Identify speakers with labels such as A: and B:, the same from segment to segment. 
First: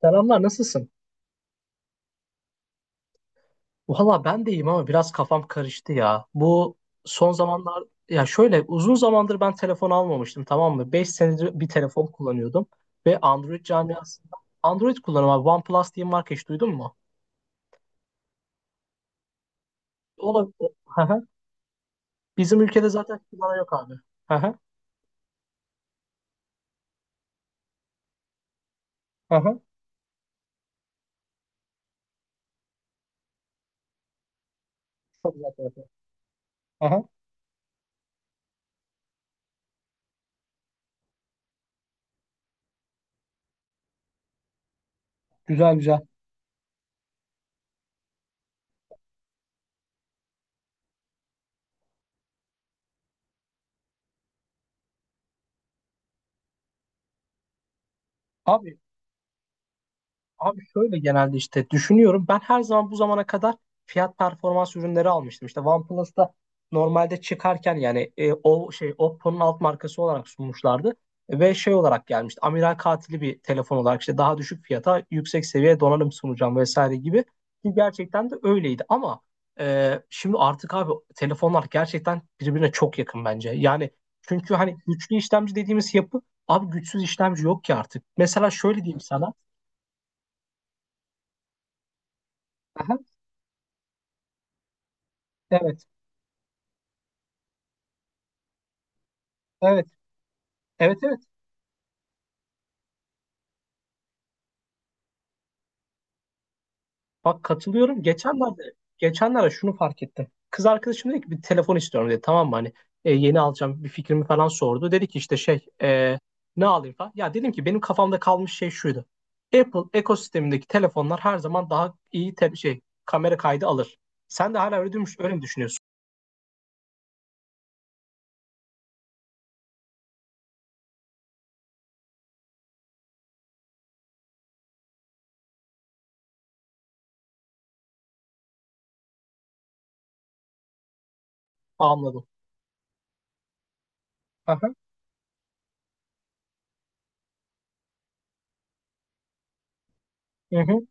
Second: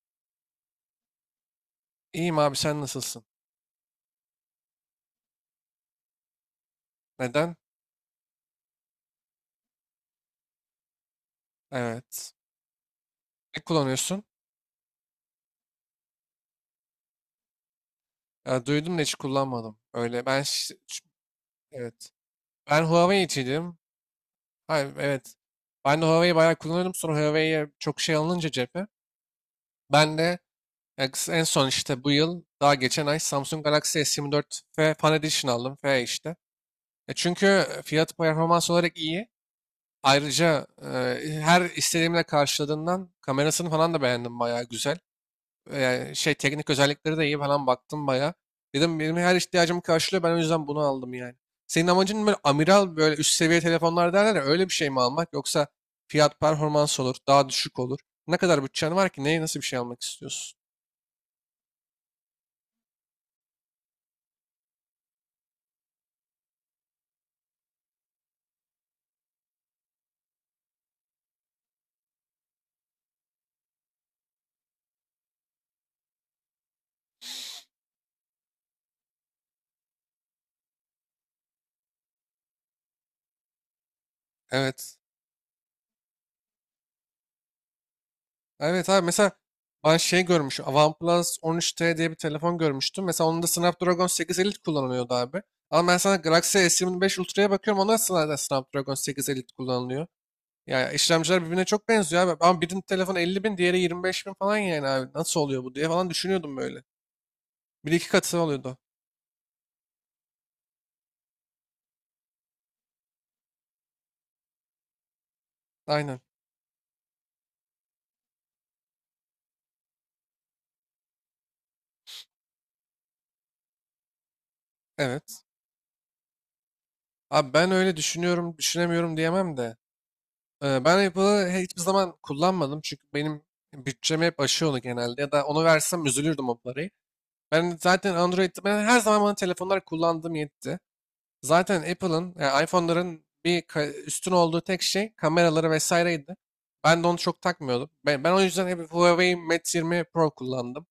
A: Selamlar, nasılsın?
B: İyiyim abi sen nasılsın?
A: Valla ben de iyiyim ama biraz kafam karıştı ya. Bu son
B: Neden?
A: zamanlar ya şöyle uzun zamandır ben telefon almamıştım, tamam mı? 5 senedir bir telefon
B: Evet.
A: kullanıyordum ve Android
B: Ne kullanıyorsun?
A: camiasında Android kullanıyorum abi. OnePlus diye bir marka hiç duydun mu?
B: Ya, duydum da hiç kullanmadım. Öyle ben
A: Olabilir. Hı hı.
B: evet.
A: Bizim
B: Ben
A: ülkede zaten kullanan yok
B: Huawei'ciydim.
A: abi. Hı hı.
B: Hayır, evet. Ben de Huawei'yi bayağı kullanıyordum. Sonra Huawei'ye çok şey alınınca cephe.
A: Hı hı.
B: Ben de ya, en son işte bu yıl daha geçen ay Samsung Galaxy S24 F Fan
A: Çok
B: Edition
A: güzel
B: aldım.
A: telefon.
B: F işte.
A: Hı hı.
B: Çünkü fiyat performans olarak iyi. Ayrıca her istediğimle karşıladığından kamerasını falan da beğendim, bayağı güzel.
A: Güzel güzel.
B: Şey, teknik özellikleri de iyi falan, baktım bayağı. Dedim benim her ihtiyacımı karşılıyor. Ben o yüzden bunu aldım yani. Senin amacın böyle amiral, böyle üst seviye telefonlar derler ya, öyle bir şey mi almak, yoksa fiyat performans olur, daha düşük olur. Ne kadar
A: Abi
B: bütçen var ki, neye nasıl bir şey almak istiyorsun?
A: Abi şöyle genelde işte düşünüyorum. Ben her zaman bu zamana kadar fiyat performans ürünleri almıştım. İşte OnePlus'ta normalde çıkarken yani o şey Oppo'nun alt markası olarak sunmuşlardı. Ve şey olarak gelmişti. Amiral katili bir telefon olarak işte daha düşük fiyata yüksek seviye donanım sunacağım vesaire gibi. Ki gerçekten de öyleydi. Ama şimdi artık abi telefonlar gerçekten birbirine çok yakın bence. Yani çünkü hani
B: Evet.
A: güçlü işlemci dediğimiz yapı abi güçsüz işlemci yok ki artık. Mesela şöyle
B: Evet
A: diyeyim
B: abi,
A: sana.
B: mesela ben şey görmüşüm. OnePlus 13T diye bir telefon görmüştüm. Mesela onun da Snapdragon 8 Elite kullanılıyordu abi.
A: Evet,
B: Ama ben sana Galaxy S25 Ultra'ya bakıyorum. Onda da Snapdragon 8 Elite
A: evet,
B: kullanılıyor. Ya,
A: evet, evet.
B: işlemciler birbirine çok benziyor abi. Ama birinin telefonu 50 bin, diğeri 25 bin falan yani abi. Nasıl oluyor bu diye falan düşünüyordum böyle.
A: Bak
B: Bir
A: katılıyorum.
B: iki katı
A: Geçenlerde,
B: oluyordu.
A: geçenlerde şunu fark ettim. Kız arkadaşım dedi ki bir telefon istiyorum dedi. Tamam mı hani yeni alacağım bir fikrimi falan sordu. Dedi ki işte şey
B: Aynen.
A: ne alayım falan. Ya dedim ki benim kafamda kalmış şey şuydu. Apple ekosistemindeki telefonlar her zaman daha iyi şey kamera kaydı alır. Sen de hala öyle,
B: Evet.
A: öyle mi düşünüyorsun?
B: Abi ben öyle düşünüyorum, düşünemiyorum diyemem de. Ben Apple'ı hiçbir zaman kullanmadım. Çünkü benim bütçemi hep aşıyor onu genelde. Ya da onu versem üzülürdüm o parayı. Ben zaten Android'de, ben her zaman bana telefonlar kullandığım yetti. Zaten
A: Anladım.
B: Apple'ın yani iPhone'ların üstün olduğu
A: Aha,
B: tek şey kameraları vesaireydi. Ben de onu çok takmıyordum. Ben o yüzden hep Huawei Mate 20 Pro
A: hı
B: kullandım.
A: hı.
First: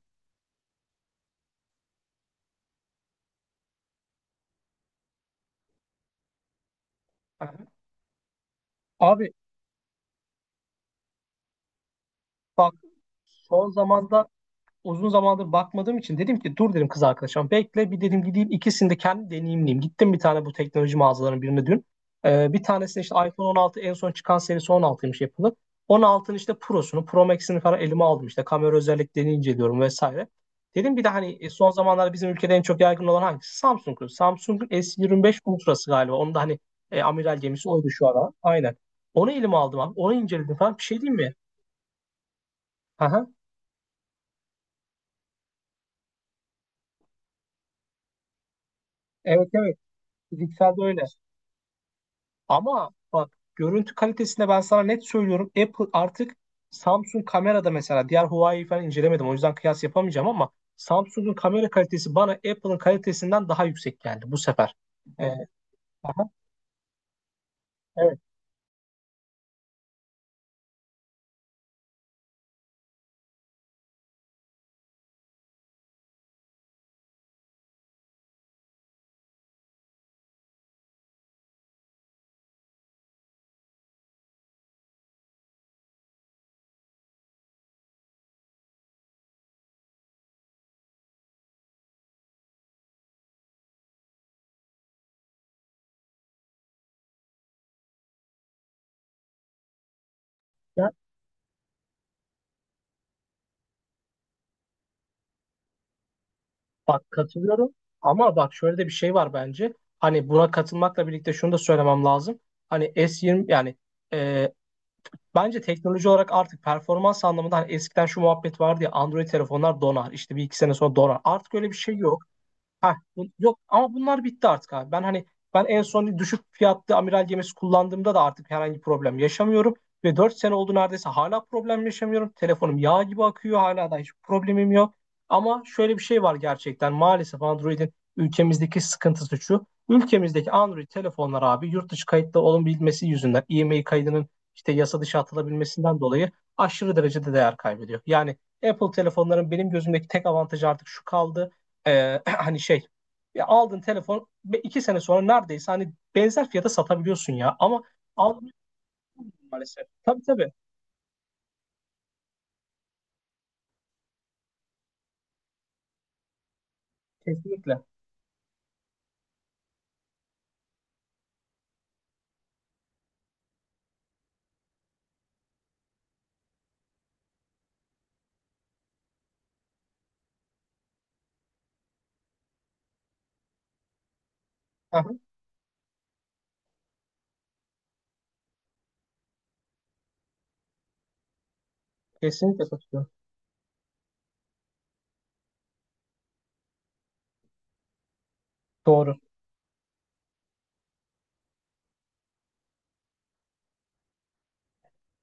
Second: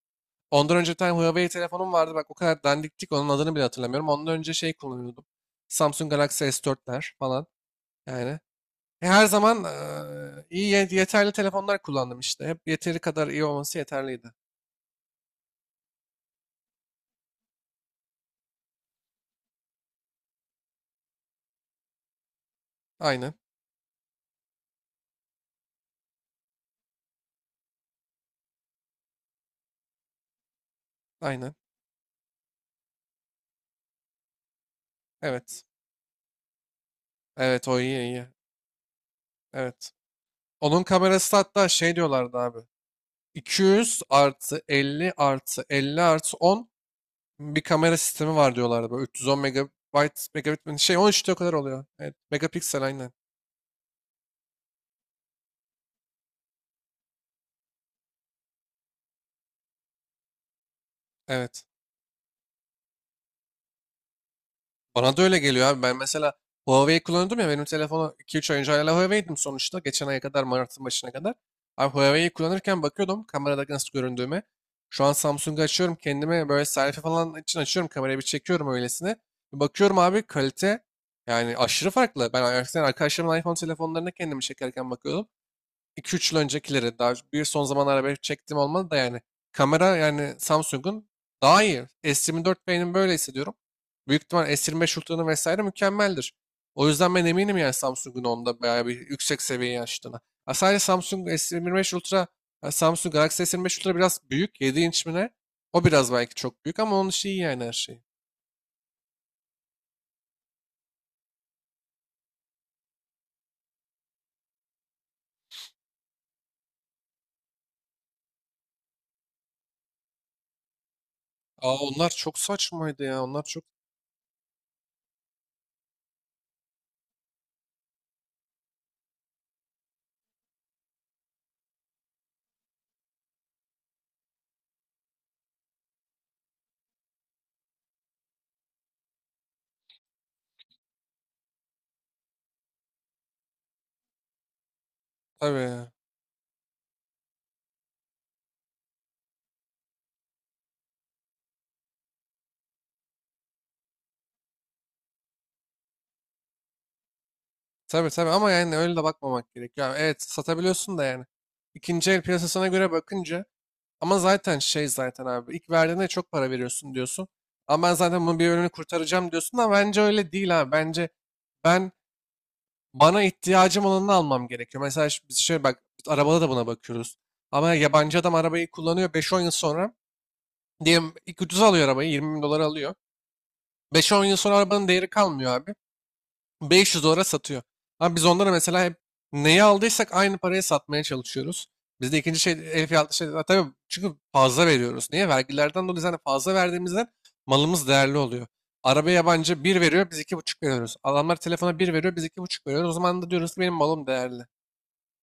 B: Ondan önce bir tane Huawei telefonum vardı. Bak, o kadar dandiktik onun adını bile hatırlamıyorum. Ondan önce şey kullanıyordum. Samsung Galaxy S4'ler falan
A: Aha.
B: yani. Her
A: Abi
B: zaman iyi yeterli telefonlar kullandım işte. Hep
A: bak
B: yeteri kadar iyi
A: son
B: olması
A: zamanda
B: yeterliydi.
A: uzun zamandır bakmadığım için dedim ki dur dedim kız arkadaşım bekle bir dedim gideyim ikisini de kendi deneyimleyeyim. Gittim bir tane bu teknoloji mağazalarının birine dün. Bir tanesine işte
B: Aynen.
A: iPhone 16 en son çıkan serisi on altıymış yapılı. 16'nın işte Pro'sunu, Pro Max'ini falan elime aldım, işte kamera özelliklerini inceliyorum vesaire. Dedim bir de hani
B: Aynen.
A: son zamanlarda bizim ülkede en çok yaygın olan hangisi? Samsung'un. Samsung'un S25
B: Evet.
A: Ultra'sı galiba. Onu da hani amiral
B: Evet,
A: gemisi
B: o
A: oydu
B: iyi
A: şu
B: iyi.
A: ara. Aynen. Onu elime aldım
B: Evet.
A: abi. Onu inceledim falan. Bir
B: Onun
A: şey diyeyim
B: kamerası
A: mi?
B: da hatta şey diyorlardı abi.
A: Aha.
B: 200 artı 50 artı 50 artı 10 bir kamera sistemi var diyorlardı. Böyle 310
A: Evet evet.
B: megabayt
A: Fizikselde
B: şey
A: öyle.
B: 13 de o kadar oluyor. Evet, megapiksel
A: Ama
B: aynen.
A: bak görüntü kalitesinde ben sana net söylüyorum. Apple artık Samsung kamerada, mesela diğer Huawei falan incelemedim. O yüzden kıyas yapamayacağım ama Samsung'un
B: Evet.
A: kamera kalitesi bana Apple'ın kalitesinden daha yüksek geldi bu sefer.
B: Bana da
A: Ee,
B: öyle geliyor abi. Ben
A: aha,
B: mesela Huawei kullanıyordum ya, benim telefonu
A: evet.
B: 2-3 ay önce hala Huawei'dim sonuçta. Geçen aya kadar, Mart'ın başına kadar. Abi Huawei'yi kullanırken bakıyordum kamerada nasıl göründüğüme. Şu an Samsung'u açıyorum, kendime böyle selfie falan için açıyorum kamerayı, bir çekiyorum öylesine. Bir bakıyorum abi, kalite yani aşırı farklı. Ben eskiden arkadaşlarımın iPhone telefonlarına kendimi çekerken bakıyordum. 2 üç yıl öncekileri, daha bir son zamanlarda belki çektiğim olmadı da yani kamera yani Samsung'un daha iyi. S24 benim, böyle hissediyorum. Büyük ihtimal S25 Ultra'nın vesaire mükemmeldir. O yüzden ben eminim yani Samsung'un onda bayağı bir yüksek seviyeye açtığına. Ha, sadece
A: Ya,
B: Samsung S25 Ultra, ha, Samsung Galaxy S25 Ultra biraz büyük. 7 inç mi ne? O biraz belki çok büyük ama onun
A: bak
B: işi iyi yani
A: katılıyorum
B: her şey.
A: ama bak şöyle de bir şey var bence. Hani buna katılmakla birlikte şunu da söylemem lazım. Hani S20 yani e, bence teknoloji olarak artık performans anlamında hani eskiden şu muhabbet vardı ya, Android telefonlar donar, işte bir iki sene sonra donar. Artık öyle bir
B: Aa,
A: şey
B: onlar
A: yok.
B: çok
A: Ha,
B: saçmaydı ya. Onlar
A: yok
B: çok
A: ama bunlar bitti artık abi. Ben hani ben en son düşük fiyatlı amiral gemisi kullandığımda da artık herhangi problem yaşamıyorum. Ve 4 sene oldu neredeyse hala problem yaşamıyorum. Telefonum yağ gibi akıyor hala da hiç problemim yok. Ama şöyle bir şey var, gerçekten maalesef Android'in ülkemizdeki sıkıntısı şu. Ülkemizdeki Android telefonlar abi yurt dışı kayıtlı olabilmesi yüzünden IMEI kaydının işte yasa dışı
B: tabii.
A: atılabilmesinden dolayı aşırı derecede değer kaybediyor. Yani Apple telefonların benim gözümdeki tek avantajı artık şu kaldı. Hani şey, ya aldın telefon ve iki sene sonra neredeyse hani benzer fiyata satabiliyorsun ya, ama
B: Tabii, tabii ama
A: almıyorsun
B: yani öyle de bakmamak
A: maalesef.
B: gerekiyor. Yani evet
A: Tabii tabii
B: satabiliyorsun da yani. İkinci el piyasasına göre bakınca, ama zaten şey, zaten abi ilk verdiğinde çok para veriyorsun diyorsun.
A: kesinlikle.
B: Ama ben zaten bunun bir bölümünü kurtaracağım diyorsun ama bence öyle değil abi. Bence ben, bana ihtiyacım olanını almam gerekiyor. Mesela biz şey bak, arabada da buna bakıyoruz. Ama yabancı adam arabayı kullanıyor beş on yıl sonra. Diyelim ilk ucuza alıyor arabayı, 20 bin dolara alıyor. Beş on yıl sonra arabanın değeri
A: Aha,
B: kalmıyor abi. 500 dolara satıyor. Ama biz onlara mesela hep neyi aldıysak aynı paraya satmaya çalışıyoruz. Bizde ikinci şey
A: kesinlikle
B: el
A: satılıyor.
B: fiyatlı şey. Ha, tabii çünkü fazla veriyoruz. Niye? Vergilerden dolayı zaten fazla verdiğimizden malımız değerli oluyor. Arabaya
A: Doğru.
B: yabancı bir veriyor, biz iki buçuk veriyoruz. Adamlar telefona bir veriyor, biz iki buçuk veriyoruz. O zaman da diyoruz ki benim malım değerli.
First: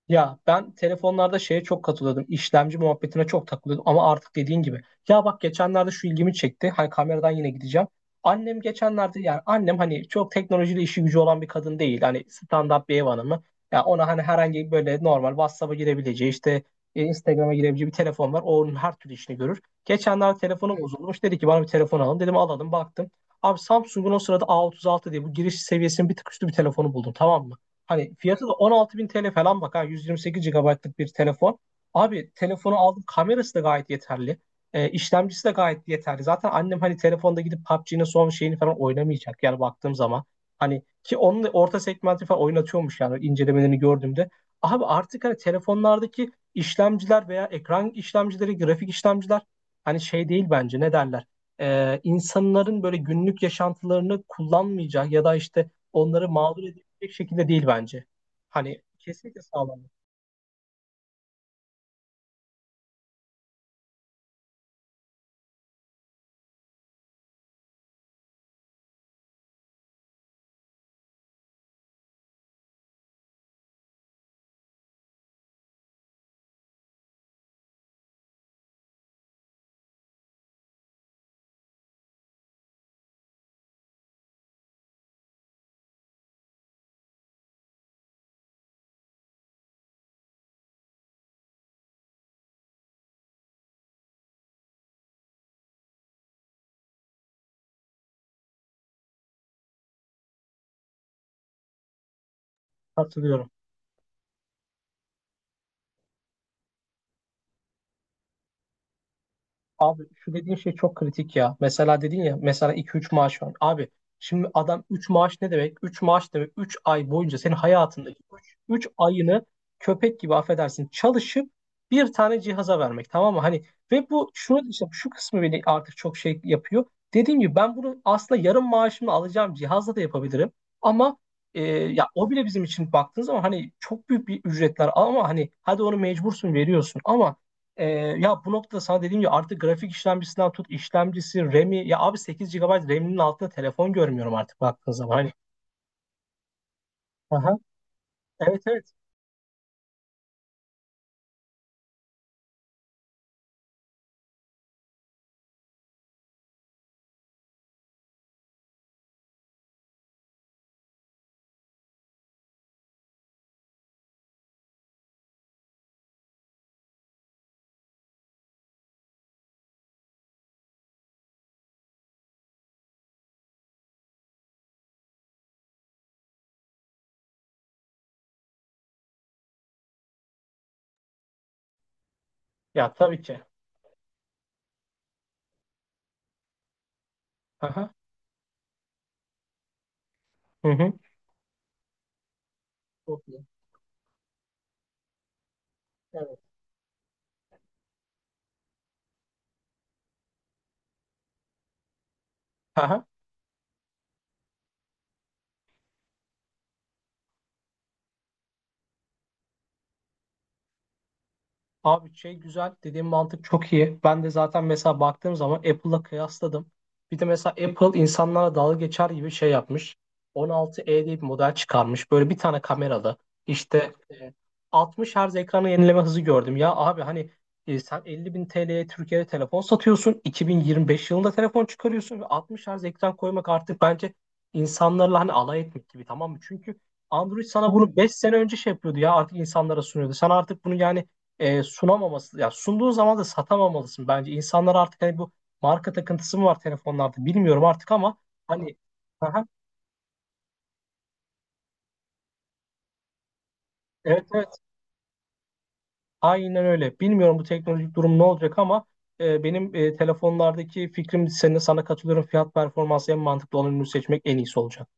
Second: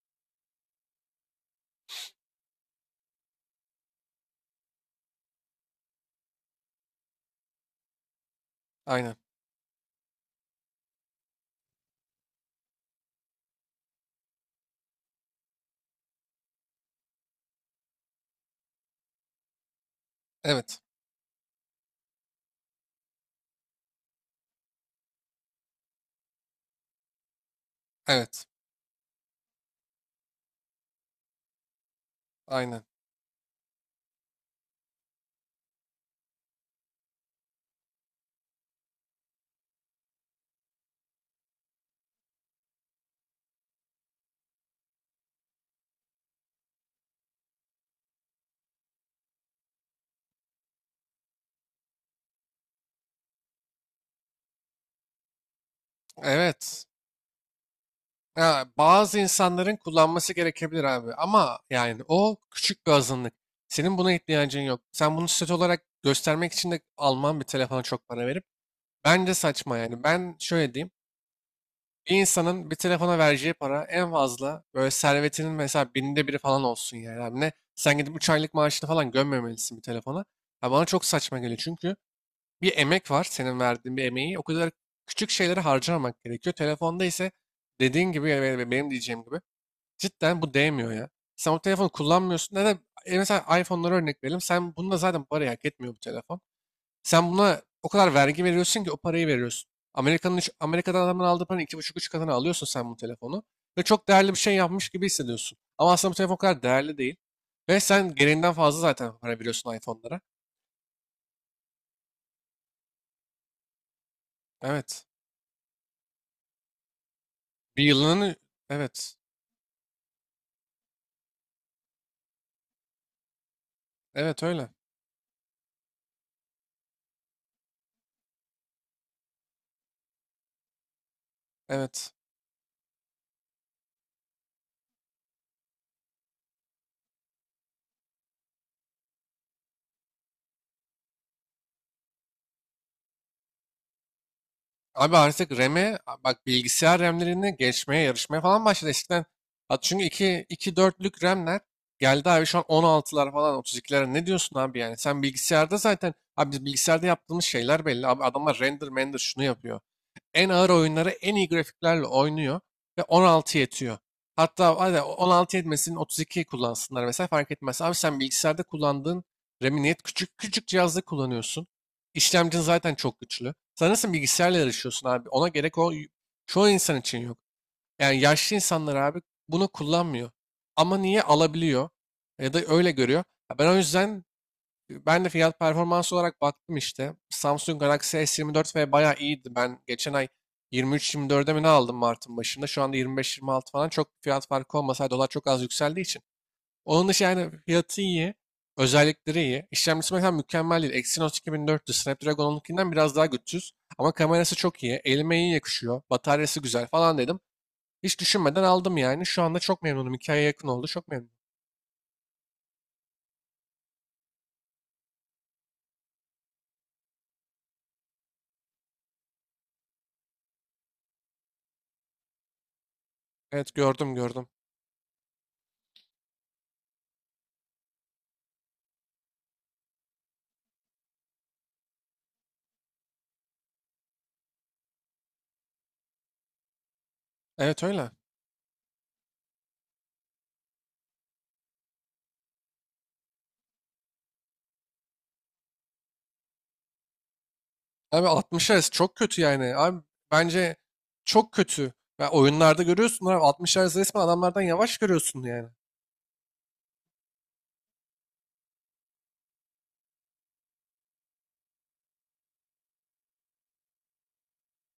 A: Ya ben telefonlarda şeye çok katılıyordum. İşlemci muhabbetine çok takılıyordum ama artık dediğin gibi. Ya bak geçenlerde şu ilgimi çekti. Hani kameradan yine gideceğim. Annem
B: Aynen.
A: geçenlerde, yani annem hani çok teknolojiyle işi gücü olan bir kadın değil. Hani standart bir ev hanımı. Ya ona hani herhangi böyle normal WhatsApp'a girebileceği, işte Instagram'a girebileceği bir telefon var. O onun her türlü işini görür. Geçenlerde telefonu
B: Evet.
A: bozulmuş. Dedi ki bana bir telefon alın. Dedim alalım baktım. Abi Samsung'un o sırada A36 diye bu giriş seviyesinin bir tık üstü bir telefonu buldum tamam mı? Hani
B: Evet.
A: fiyatı da 16.000 TL falan, bak ha, 128 GB'lık bir telefon. Abi telefonu
B: Aynen.
A: aldım, kamerası da gayet yeterli. İşlemcisi de gayet yeterli. Zaten annem hani telefonda gidip PUBG'nin son şeyini falan oynamayacak yani baktığım zaman. Hani ki onun da orta segmenti falan oynatıyormuş yani incelemelerini gördüğümde. Abi artık hani telefonlardaki işlemciler veya ekran işlemcileri, grafik işlemciler hani şey değil bence, ne derler. İnsanların böyle günlük yaşantılarını kullanmayacak ya da işte onları mağdur
B: Evet.
A: bir şekilde değil bence.
B: Ha,
A: Hani
B: bazı
A: kesinlikle
B: insanların
A: sağlam.
B: kullanması gerekebilir abi ama yani o küçük bir azınlık. Senin buna ihtiyacın yok. Sen bunu statü olarak göstermek için de alman bir telefona çok para verip. Bence saçma yani. Ben şöyle diyeyim. Bir insanın bir telefona vereceği para en fazla böyle servetinin mesela binde biri falan olsun yani. Abi ne? Sen gidip 3 aylık maaşını falan gömmemelisin bir telefona. Ha, bana çok saçma geliyor çünkü bir emek var, senin verdiğin bir emeği o kadar küçük şeylere harcamamak gerekiyor. Telefonda ise dediğin gibi ve benim diyeceğim gibi cidden bu değmiyor ya. Sen o telefonu kullanmıyorsun. Neden? E mesela iPhone'lara örnek verelim. Sen bununla zaten parayı hak etmiyor bu telefon. Sen buna o kadar vergi veriyorsun ki o parayı veriyorsun. Amerika'nın Amerika'dan adamın aldığı paranın iki buçuk üç katını alıyorsun sen bu telefonu.
A: Hatırlıyorum.
B: Ve çok değerli bir şey yapmış gibi hissediyorsun. Ama aslında bu telefon o kadar değerli değil. Ve sen gereğinden fazla zaten para veriyorsun
A: Abi
B: iPhone'lara.
A: şu dediğin şey çok kritik ya. Mesela dedin ya, mesela iki üç maaş var. Abi şimdi adam
B: Evet.
A: 3 maaş ne demek? 3 maaş demek 3 ay boyunca senin
B: Bir
A: hayatındaki
B: yılının...
A: üç
B: Evet.
A: ayını köpek gibi affedersin çalışıp bir tane cihaza vermek tamam mı? Hani ve bu
B: Evet
A: şunu
B: öyle.
A: işte şu kısmı beni artık çok şey yapıyor. Dediğim gibi ben bunu aslında yarım maaşımla alacağım cihazla da yapabilirim. Ama ya
B: Evet.
A: o bile bizim için baktığın zaman hani çok büyük bir ücretler ama hani hadi onu mecbursun veriyorsun ama ee, ya bu noktada sana dediğim gibi artık grafik işlemcisinden tut işlemcisi, RAM'i, ya abi 8 GB RAM'inin altında telefon görmüyorum artık baktığın zaman.
B: Abi
A: Hani.
B: artık bak bilgisayar RAM'lerini
A: Aha.
B: geçmeye yarışmaya
A: Evet
B: falan başladı.
A: evet.
B: Eskiden at çünkü 2 4'lük RAM'ler geldi abi, şu an 16'lar falan, 32'lere ne diyorsun abi yani? Sen bilgisayarda zaten abi, biz bilgisayarda yaptığımız şeyler belli. Abi adamlar render render şunu yapıyor, en ağır oyunları en iyi grafiklerle oynuyor ve 16 yetiyor. Hatta hadi 16 yetmesin 32 kullansınlar mesela, fark etmez. Abi sen bilgisayarda kullandığın RAM'i niye küçük küçük cihazda kullanıyorsun? İşlemcin zaten çok güçlü. Sen nasıl bilgisayarla yarışıyorsun abi? Ona gerek, o çoğu insan için yok. Yani yaşlı insanlar abi bunu kullanmıyor. Ama niye alabiliyor? Ya da öyle
A: Ya tabii
B: görüyor.
A: ki.
B: Ya ben o yüzden, ben de fiyat performans olarak baktım işte. Samsung
A: Aha.
B: Galaxy S24 ve bayağı iyiydi. Ben geçen ay
A: Hı hı.
B: 23-24'e mi ne aldım Mart'ın başında. Şu anda
A: Çok iyi.
B: 25-26 falan, çok fiyat farkı olmasaydı, dolar çok az yükseldiği için.
A: Evet.
B: Onun dışı yani fiyatı iyi. Özellikleri iyi. İşlemcisi mesela mükemmel değil. Exynos 2400, Snapdragon 12'den
A: Aha.
B: biraz daha güçsüz. Ama kamerası çok iyi. Elime iyi yakışıyor. Bataryası güzel falan dedim. Hiç düşünmeden aldım yani. Şu anda çok memnunum. 2 aya yakın oldu. Çok memnunum.
A: Abi şey güzel dediğim mantık çok iyi. Ben de zaten mesela baktığım zaman Apple'la kıyasladım. Bir de mesela Apple insanlara dalga geçer gibi şey yapmış. 16e diye bir model çıkarmış. Böyle bir tane kameralı.
B: Evet,
A: İşte
B: gördüm
A: e,
B: gördüm.
A: 60 Hz ekranı yenileme hızı gördüm. Ya abi hani sen 50 bin TL'ye Türkiye'de telefon satıyorsun. 2025 yılında telefon çıkarıyorsun. Ve 60 Hz ekran koymak artık bence insanlarla hani alay etmek gibi tamam mı? Çünkü Android sana
B: Evet
A: bunu
B: öyle.
A: 5 sene önce şey yapıyordu ya, artık insanlara sunuyordu. Sen artık bunu yani sunamaması, ya sunduğun zaman da satamamalısın bence. İnsanlar artık hani bu marka takıntısı mı var telefonlarda, bilmiyorum artık ama
B: Abi 60
A: hani
B: Hz çok kötü
A: aha,
B: yani. Abi bence çok kötü. Ya oyunlarda görüyorsun abi, 60 Hz resmen
A: evet evet
B: adamlardan yavaş görüyorsun yani.
A: aynen öyle. Bilmiyorum bu teknolojik durum ne olacak ama benim telefonlardaki fikrim sana katılıyorum. Fiyat performansı en mantıklı olan ürünü seçmek en iyisi olacak.